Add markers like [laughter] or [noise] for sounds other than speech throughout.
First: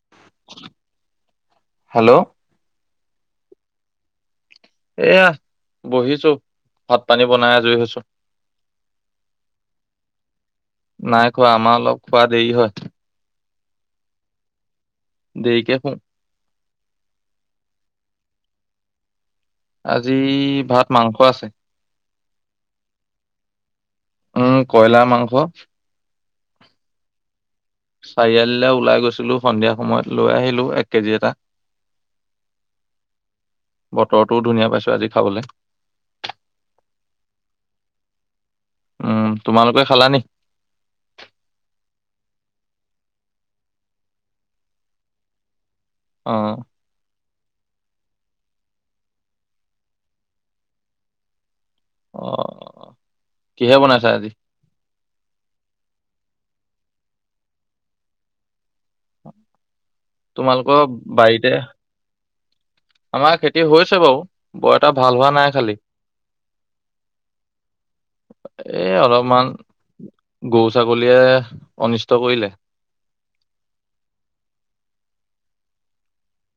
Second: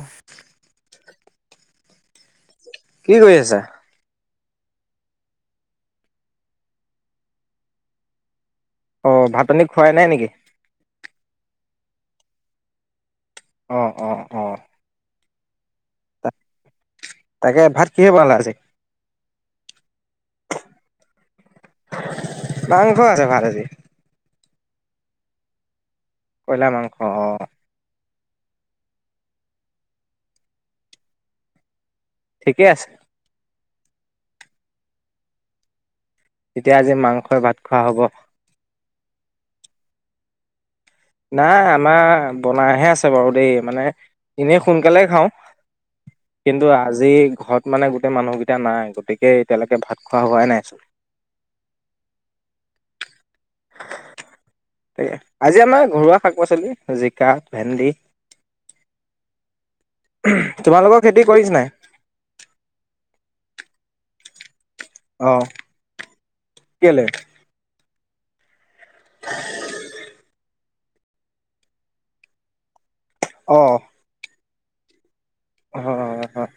আহ হেল্ল' কি কৰি আছা এয়া বহিছো ভাত পানী বনাই আজুৰি হৈছো অ ভাতনি খুৱাই নাই নেকি নাই খোৱা আমাৰ অলপ খোৱা দেৰি হয় অ ', -অ ', - অ ', দেইকে হয় তাকে ভাত কিহৰে বনালা আজি? আজি, ভাত মাংস আছে। মাংস আছে ভাত আজি । উম ', কয়লাৰ মাংস। কয়লাৰ মাংস অ ', চাৰিআলিলৈ ওলাই গৈছিলো সন্ধিয়া সময়ত লৈ আহিলো এক কেজি এটা। ঠিকেই আছে। বতৰটোও ধুনীয়া পাইছোঁ আজি খাবলৈ। তেতিয়া আজি মাংসই ভাত খোৱা হ'ব। উম', তোমালোকে খালা নি? নাই আমাৰ বনাইহে আছে বাৰু দেই মানে এনে সোনকালে খাওঁ। অ কিন্তু আজি, ঘৰত মানে গোটেই মানুহকেইটা নাই গতিকে এতিয়ালৈকে ভাত খোৱা হোৱাই নাই আছিল। অ ', কিহে বনাইছা আজি? তাকে আজি আমাক ঘৰুৱা শাক পাচলি জিকা, ভেন্দি, তোমালোকৰ খেতি কৰিছে নাই? আমাৰ খেতি হৈছে বাৰু। বৰটা ভাল হোৱা অ', নাই খালি। কেলে? এ', অলপমান গছ ছাগলীয়ে অনিষ্ট কৰিলে। অঁ', অ', - অ', - অ ',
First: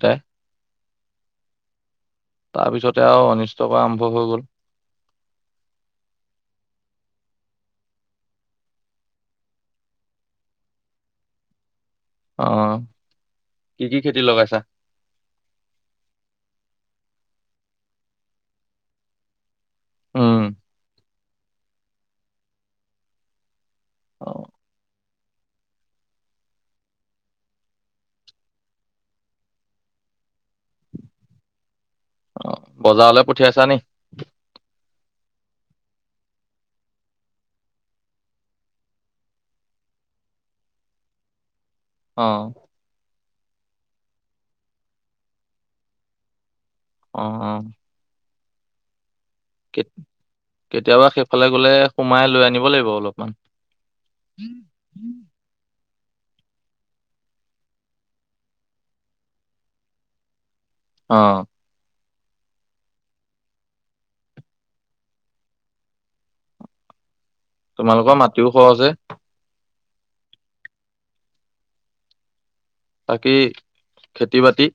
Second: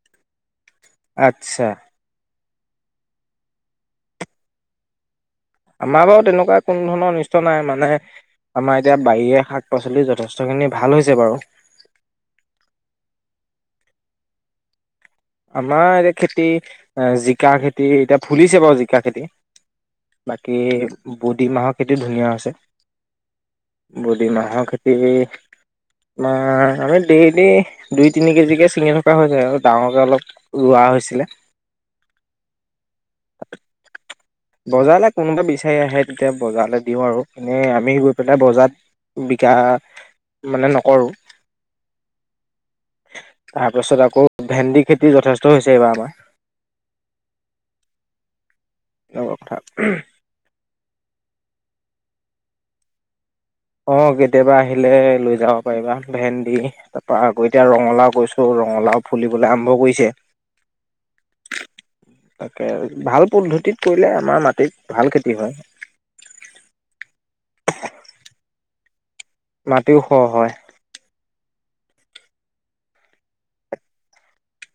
ত', আচ্ছা, তাৰপিছতে আৰু অনিষ্ট কৰা আৰম্ভ হৈ গ'ল। আমাৰ বাৰু তেনেকুৱা কোনো ধৰণৰ অনিষ্ট নাই মানে আমাৰ এতিয়া বাৰিৰে শাক পাচলি যথেষ্টখিনি ভাল হৈছে বাৰু। অ', কি- কি খেতি লগাইছা? আমাৰ এতিয়া খেতি জিকা খেতি এতিয়া ফুলিছে বাৰু জিকা খেতি। উম, বাকী বডি মাহৰ খেতি ধুনীয়া আছে। অ', বুডিমাহৰ খ এই', আমাৰ আমি ডেইলি -ডেইলি দুই তিনি কেজিকৈ ছিঙি থকা হৈ যায় আৰু ডাঙৰকৈ অলপ, ৰোৱা হৈছিলে। অ', বজাৰলৈ পঠিয়াইছা নি? বজাৰলৈ কোনোবা বিচাৰি আহে তেতিয়া বজাৰলৈ দিওঁ আৰু এনেই আমি গৈ পেলাই বজাৰত বিকা মানে নকৰোঁ। অ', তাৰপাছত আকৌ ভেন্দি খেতি যথেষ্ট হৈছে এইবাৰ আমাৰ। অ', -অ ', লগবৰ কথা কেতিয়াবা সেইফালে গ'লে সোমাই লৈ আনিব লাগিব অলপমান অঁ কেতিয়াবা আহিলে লৈ যাব পাৰিবা ভেন্দি তাৰ পৰা আকৌ এতিয়া ৰঙালাও কৰিছোঁ ৰঙালাও ফুলিবলৈ আৰম্ভ কৰিছে অ তাকে ভাল পদ্ধতিত কৰিলে আমাৰ মাটিত ভাল খেতি হয় তোমালোকৰ মাটিও সৰহ যে মাটিও ওখ হয় বাকী খেতি বাতি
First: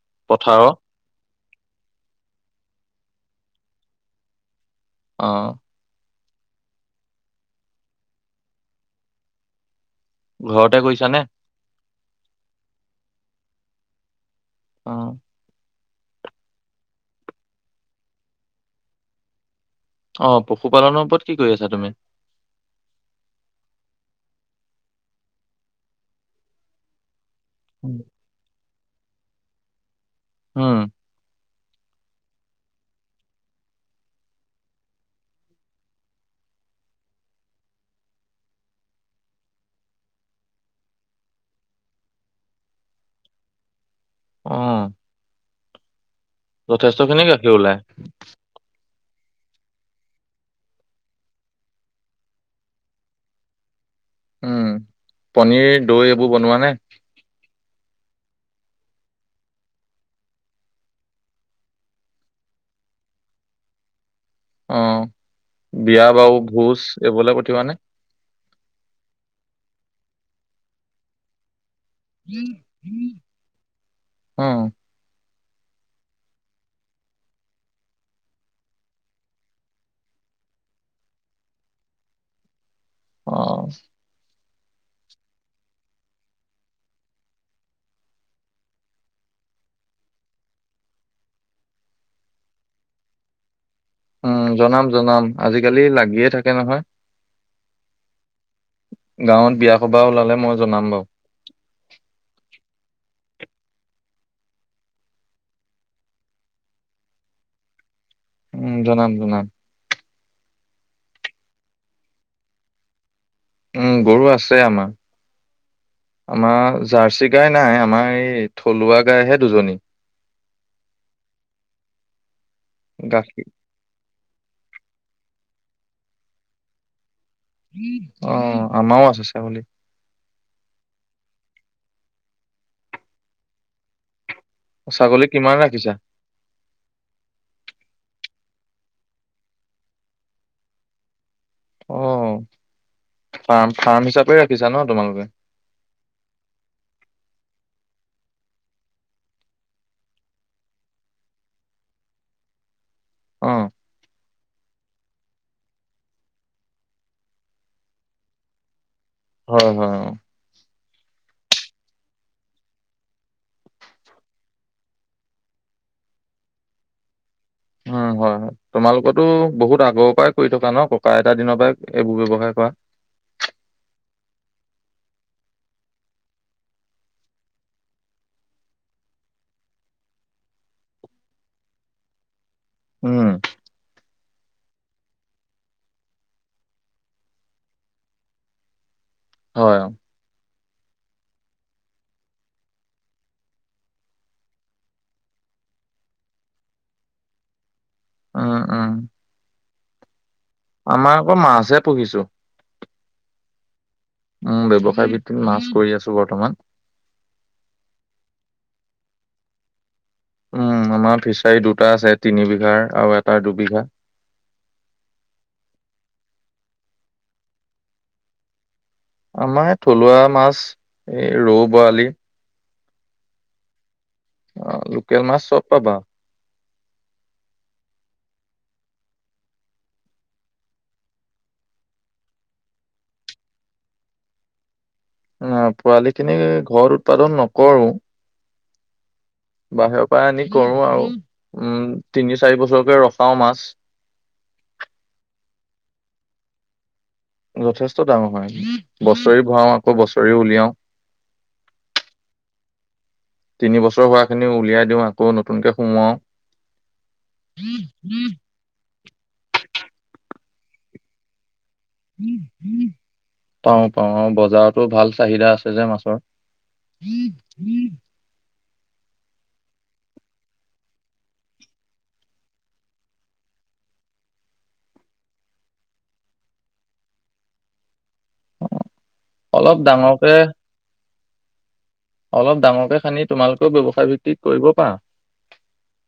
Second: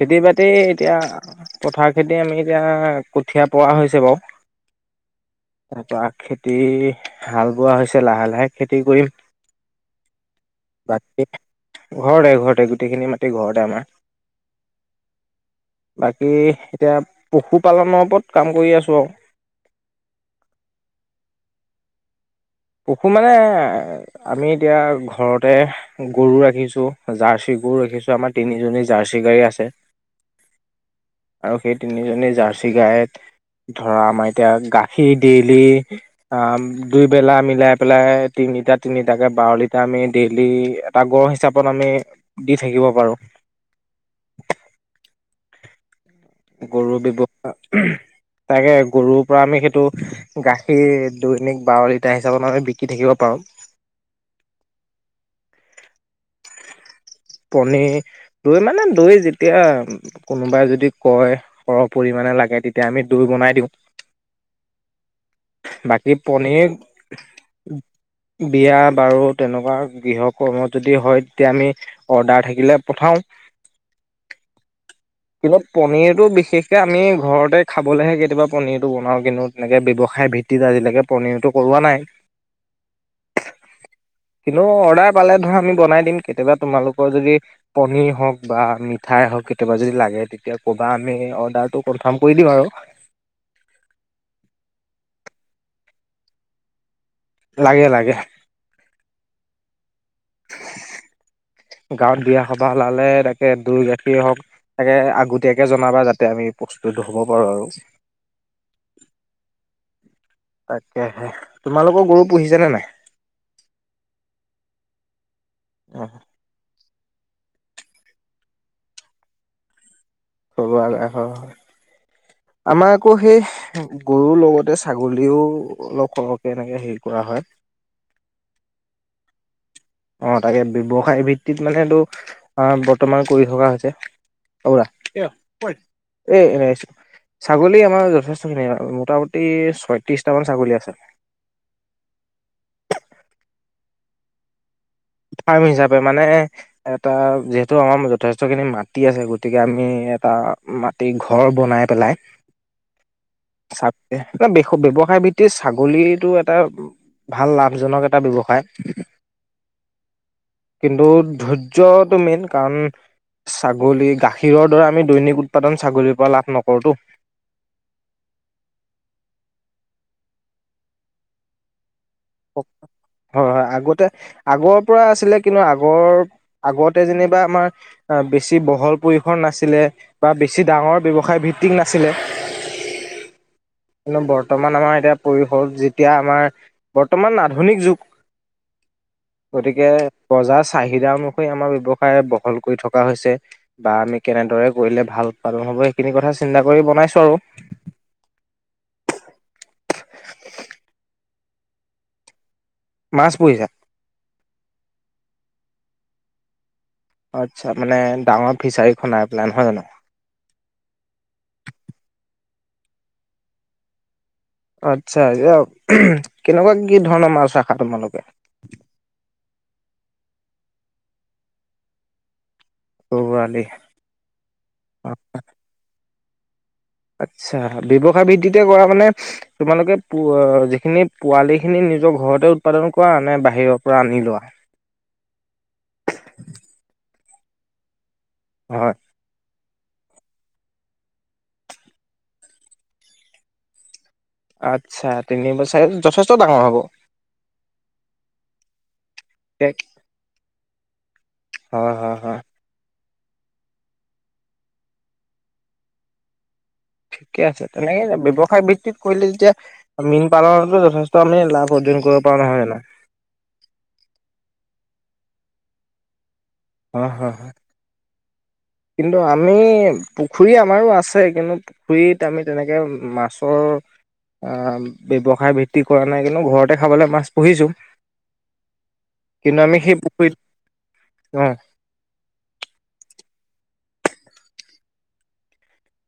খেতি বাতি পথাৰৰ এতিয়া পথাৰ খেতি আমি এতিয়া কঠীয়া পৰা হৈছে অ', বাৰু এটা [unintelligible] খেতি হাল বোৱা হৈছে লাহে লাহে খেতি কৰিম ঘৰতে কৰিছে বাকী নে ঘৰতে ঘৰতে গোটেইখিনি মাতি ঘৰতে আমাৰ অ বাকী এতিয়া পশুপালনৰ ওপৰত কাম কৰি আছোঁ আৰু অ পশুপালনৰ ওপৰত কি কৰি আছা তুমি পশু মানে আমি এতিয়া ঘৰতে গৰু ৰাখিছো জাৰ ৰাখিছো আমাৰ তিনিজনী জাৰ্চি গাই আছে উম আৰু সেই তিনিজনী জাৰ্চি গাইত ধৰা আমাৰ এতিয়া গাখীৰ দেইলি আ দুই বেলা মিলাই পেলাই তিনিটা তিনিটাকৈ বাৰ লিটাৰ আমি ডেইলি এটা গড় হিচাপত আমি দি থাকিব পাৰোঁ অ', গৰু যথেষ্ট খিনি গাখীৰ ওলাই, ব্যৱহাৰ তাকে গৰু পৰা আমি সেইটো গাখীৰ দৈনিক বাৰ টাৰ হিচাপত আমি বিকি থাকিব পাৰোম উম পনীৰ দৈ এইবোৰ বনোৱা নে পনীৰ দৈ মানে দৈ যেতিয়া কোনোবাই যদি কয় সৰহ পৰিমাণে লাগে তেতিয়া আমি দৈ বনাই দিওঁ অ', বিয়া বাকী বাৰু পনীৰ ভোজ এইবোৰলে পঠিওৱা নে? বিয়া বাৰু তেনেকুৱা গৃহ কৰ্ম যদি হয় তেতিয়া আমি অৰ্ডাৰ থাকিলে উম পঠাও অ কিন্তু পনীৰটো বিশেষকে আমি ঘৰতে খাবলৈহে কেতিয়াবা পনীৰটো বনাওঁ কিন্তু তেনেকে ব্যৱসায় ভিত্তিত আজিলৈকে পনীৰটো কৰোৱা নাই অহ কিন্তু অৰ্ডাৰ পালে ধৰা আমি বনাই দিম কেতিয়াবা তোমালোকৰ যদি পনীৰ হওঁক বা মিঠাই হওঁক কেতিয়াবা যদি লাগে তেতিয়া ক'বা আমি অৰ্ডাৰটো কনফাৰ্ম কৰি দিম আৰু উম জনাম জনাম আজিকালি লাগিয়ে থাকে নহয় লাগে লাগে গাঁৱত বিয়া সবাহ ওলালে মই জনাম বাৰু গাঁৱত বিয়া সবাহ ওলালে ত দৈ গাখীৰ হওক তাকে আগতীয়াকে জনাবা যাতে আমি প্ৰস্তুত হব পাৰো আৰু উম জনাম জনাম তাকেহে তোমালোকৰ গৰু পুহিছে নে নাই উম গৰু আছে আমাৰ অ আমাৰ জাৰ্চি গাই নাই আমাৰ এই থলুৱা গাইহে দুজনী খবৰ লব আহে আমাৰ আকৌ গাখীৰ সেই গৰুৰ লগতে ছাগলীও অলপ সৰহকৈ এনেকৈ হেৰি কৰা হয় অ আমাৰও আছে ছাগলী অ তাকে ব্যৱসায় ভিত্তিত মানে এইটো বৰ্তমান কৰি থকা হৈছে অ বৰা ছাগলী ক কিমান পা ৰাখিছা আহিছ এ এনে ছাগলী আমাৰ যথেষ্ট মোটামুটি ছয়ত্ৰিশটা মান ছাগলী আছে অ ফাৰ্ম ফাৰ্ম হিচাপে ৰাখিছা ন তোমালোকে ফাৰ্ম হিচাপে মানে এটা যিহেতু টো আমাৰ যথেষ্টখিনি মাটি আছে গতিকে আমি এটা মাটি ঘৰ বনাই পেলাই অ চাগে এ ব্য ব্যৱস সায় ভিত্তিত ছাগলীটো এটা ভাল লাভজনক এটা ব্যৱসায় হয় হয় কিন্তু ধৈৰ্যটো মেইন কাৰণ ছাগলী গাখীৰৰ দৰে আমি দৈনিক উৎপাদন ছাগলীৰ পৰা লাভ নকৰোতো উম হয় হয় তোমালোকতো বহুত আগৰ পৰাই কৰি থকা ন ককা আইটা দিনৰ পৰা হয় হয় আগতে আগৰ পৰা আছিলে কিন্তু আগৰ আগতে যেনিবা আমাৰ বেছি বহল পৰিসৰ নাছিলে বা বেছি ডাঙৰ ব্যৱসায় ভিত্তিক নাছিলে উম কিন্তু বৰ্তমান আমাৰ তিয়া পৰিশল যেতিয়া আমাৰ বৰ্তমান আধুনিক যুগ হয় গতিকে অ বজাৰ চাহিদা অনুসৰি আমাৰ ব্যৱসায় বহল কৰি থকা হৈছে বা আমি কেনেদৰে কৰিলে ভাল উৎপাদন হব সেইখিনি কথা চিন্তা কৰি বনাইছো আৰু উম উম অ মাছে পুহিছো মাছ পুহিছা? উম ব্যৱসায় মাছ কৰি আছো বৰ্তমান আচ্ছা মানে ডাঙৰ ফিচাৰী খনাই পেনাই মানে নহয় জানো আমাৰ ফিছাৰী দুটা আছে তিনিবিঘা আৰু এটা দুবিঘা আচ্ছা এয়া কেনেকুৱা কি ধৰণৰ মাছ ৰাখা তোমালোকে আমাৰ থলুৱা মাছ এই ৰৌ বৰালি বৰালি অ লোকেল মাছ চব পাবা আচ্ছা ব্যৱসায় ভিত্তিতে কৰা মানে তোমালোকে যিখিনি পোৱালিখিনি নিজৰ ঘৰতে উৎপাদন কৰা নে বাহিৰৰ পৰা আনি লোৱা অ পোৱালি খিনি ঘৰত উৎপাদন নকৰো হয় বাহিৰৰ পৰা আনি কৰো আৰু উম তিনি চাৰি বছৰকে ৰখাও মাছ আচ্ছা তিনি বছাৰ যথেষ্ট ডাঙৰ হ'ব যথেষ্ট দাঙ হয় বছৰি ভৰাও হয় আকৌ বছৰিও উলিয়াও হয় হয় তিন বছৰ হোৱাখিনি উলিয়াই দিও আকৌ নতুনকে সুমুৱাও ঠিকে আছে তেনেকে ব্যৱসায় বৃত্তিত কৰিলে তেতিয়া মীন পালনতো যথেষ্ট আমি লাভ অৰ্জন কৰিব পাৰো নহয় জানো পাও পাও অ বজাৰত টো ভাল চাহিদা আছে যে মাছৰ হয় হয় কিন্তু আমি পুখুৰী আমাৰো আছে কিন্তু পুখুৰীত আমি তেনেকে মাছৰ ব্যৱসায় ভিত্তি কৰা নাই কিন্তু ঘৰতে খাবলৈ মাছ পুহিছোঁ কিন্তু অলপ আমি সেই ডাঙৰকে পুখুৰীত অঁ অলপ ডাঙৰকে খান্দি তোমালোকেও ব্যৱসায় ভিত্তিত কৰিব পাৰা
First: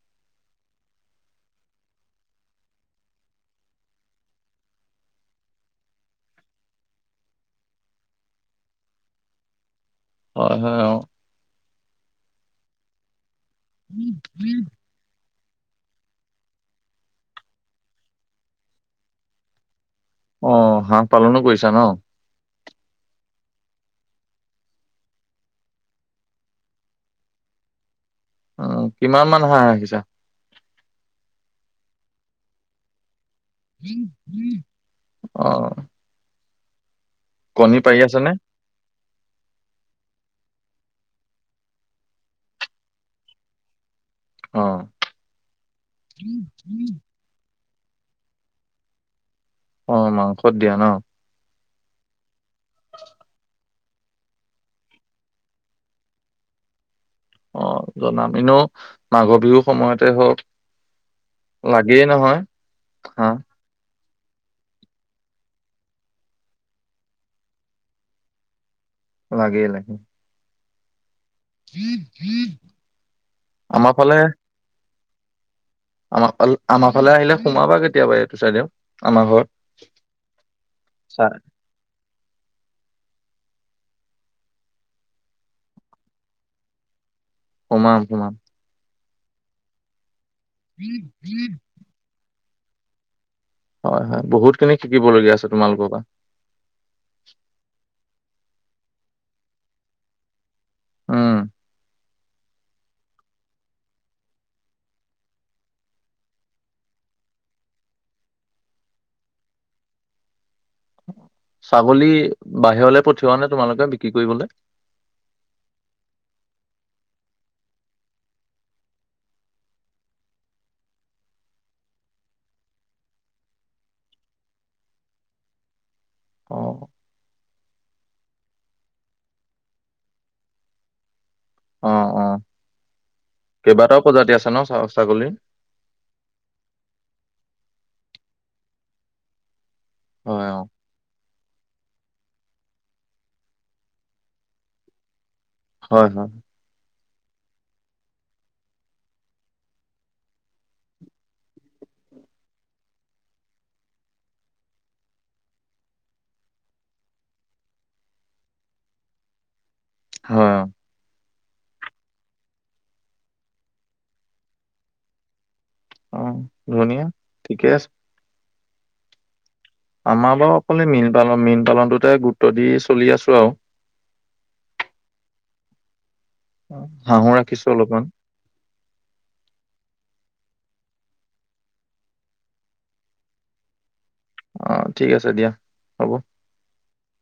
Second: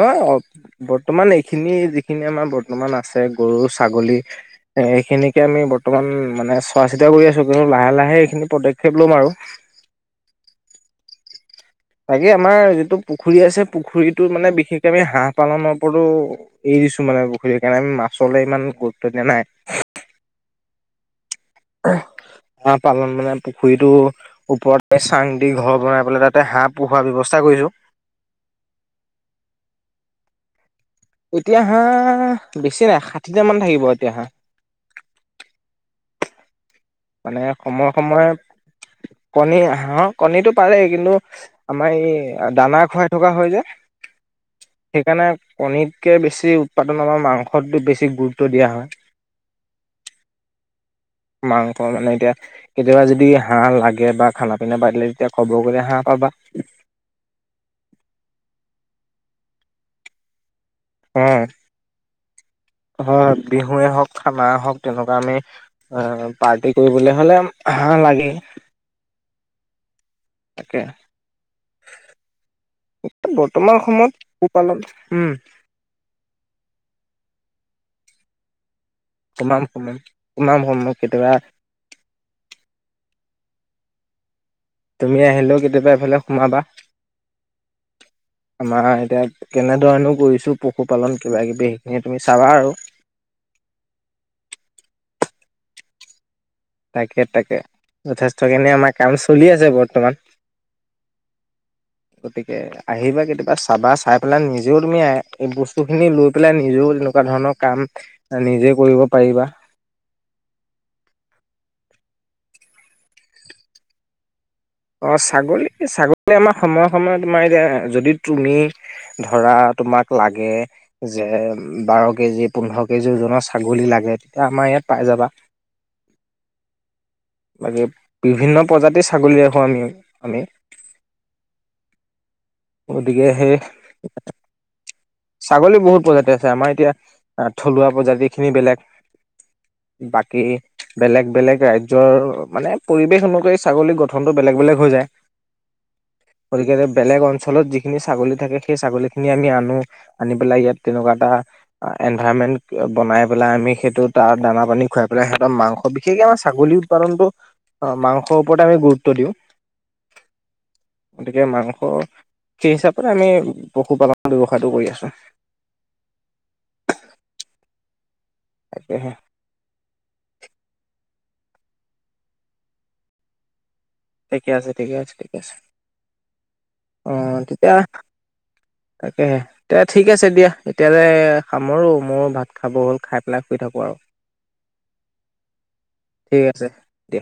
নহয় বৰ্তমান এইখিনি যিখিনি আমাৰ বৰ্তমান আছে গৰু ছাগলী এইখিনিকে আমি বৰ্তমান মানে চোৱা চিতা কৰি আছো কিন্তু লাহে লাহে এইখিনি পদক্ষেপ ল'ম আৰু হয় হয় অ তাকে আমাৰ যিটো পুখুৰী আছে পুখুৰীটোৰ মানে বিশেষকৈ আমি হাঁহ পালনৰ ওপৰতো এৰি দিছো মানে পুখুৰী কাৰণে আমি মাছলৈ ইমান গুৰুত্ব দিয়া নাই অ হাহ পালনো কৰিছা ন হাঁহ পালন মানে পুখুৰীটো ওপৰতে চাং দি ঘৰ বনাই পেলাই তাতে হাঁহ পোহাৰ ব্যৱস্থা কৰিছো অ কিমান মান হাঁহ ৰাখিছা এতিয়া হা বেছি নাই সাঠি আহ মানে সময়ে আছে সময়ে নে কণী হাহৰ কণীটো পাৰে কিন্তু আমাৰ এই দানা খুৱাই থকা হয় যে অ সেইকাৰণে কণীতকে বেছি উৎপাদন আমাৰ মাংস সটোত বেছি গুৰুত্ব দিয়া হয় অ মাংসত দিয়া ন মাংস মানে এতিয়া কেতিয়াবা যদি হাঁহ লাগে বা খানা পিনা পাতিলে তেতিয়া খবৰ কৰিলে হাঁহ পাবা অ জনাম এনেও মাঘৰ বিহুৰ সময়তে হওক লাগেই নহয় অ হাঁহ বিহুৱে হওক কাবা হওক তেনেকুৱা আমি এ পাৰ্টি কৰিবলৈ হলে হাঁহ লাগে। লাগেই। তাকে। এয়া বৰ্তমান আমাৰ ফালে সময়ত পোপালন। উম। আমাৰ ফাল আমাৰ ফালে আহিলে ।সোমাবা কেতিয়াবা এইটো চাইডে। সোমাম সোমাম সোমামসম চা কেতেবা। তুমি আহিলেও কেতিয়াবা এফালে সোমাবা। সোমাম সোমাম। আমাৰ এতিয়া কেনেধৰণও কৰিছে। পশুপালন কিবা কিবি সেইখিনিয়ে তুমি চাবা আৰু। হয় হয় বহুত খিনি শিকিবলগীয়া আছে তোমালোকৰ পৰা। তাকে তাকে। যথেষ্টখিনি আমাৰ কাম চলি আছে বৰ্তমান। উম। গতিকে আহিবা কেতিয়াবা চাবা চাই পেলাই নিজেও তুমি এই বস্তুখিনি লৈ পেলাই নিজেও এনেকুৱা ধৰণৰ কাম নিজে কৰিব পাৰিবা। ছাগলী বাহিৰলৈ পঠিওৱা নে তোমালোকে বিক্ৰী কৰিবলে। অ ছাগলী ছাগলী আমাৰ সময়ে সময়ে তোমাৰ এতিয়া যদি তুমি ধৰা তোমাক লাগে যে বাৰ কেজি পোন্ধৰ কেজি ওজনৰ ছাগলী লাগে তেতিয়া আমাৰ ইয়াত পাই যাবা। অ বাকী বিভিন্ন প্ৰজাতিৰ ছাগলী ৰাখোঁ আমি আমি। অ, অ। গতিকে সেই কেইবাটাও প্ৰজাতি আছে ন ছা ছা। ছাগলী বহুত প্ৰজাতি আছে আমাৰ এতিয়া। থলুৱা প্ৰজাতি খিনি বেলেগ। বাকী হয় অ বেলেগ বেলেগ। ৰাইজৰ মানে পৰিৱেশ অনুসৰি ছাগলী গঠনটো বেলেগ বেলেগ হৈ যায়। হয়, হয়। গতিকে বেলেগ অঞ্চলত যিখিনি ছাগলী থাকে। সেই ছাগলীখিনি আমি আনো। আনি পেলাই ইয়াত তেনেকুৱা এটা এনভাইৰনমেন্ট বনাই পেলাই। আমি সেইটো তাৰ দানা পানী খুৱাই পেলাই সিহঁত মাংস বিশেষকে আমাৰ ছাগলী উৎপাদন কৰো মাংসৰ ওপৰত আমি গুৰুত্ব দিওঁ। হয়, অ। গতিকে মাংস সেই হিচাপে আমি পশুপালনৰ ব্যৱসায়। টো কৰি আছো। অ ধুনীয়া ঠিকে আছে। তাকে হে। আমাৰ বাৰু অকলে মীন পালন মীন পালনটোতে গুৰুত্ব দি চলি আছো আৰু ঠিকে আছে ঠিকে আছে ঠিকে আছে। অ হাঁহো ৰাখিছো তেতিয়া অলপমান তাকে হে তেতিয়া ঠিক। ঠিক আছে দিয়া এতিয়ালৈ সামৰো মোৰ ভাত খাব হ'ল খাই পেলাই শুই থাকোঁ আৰু অ ঠিক আছে দিয়া হ'ব। ঠিক আছে দিয়া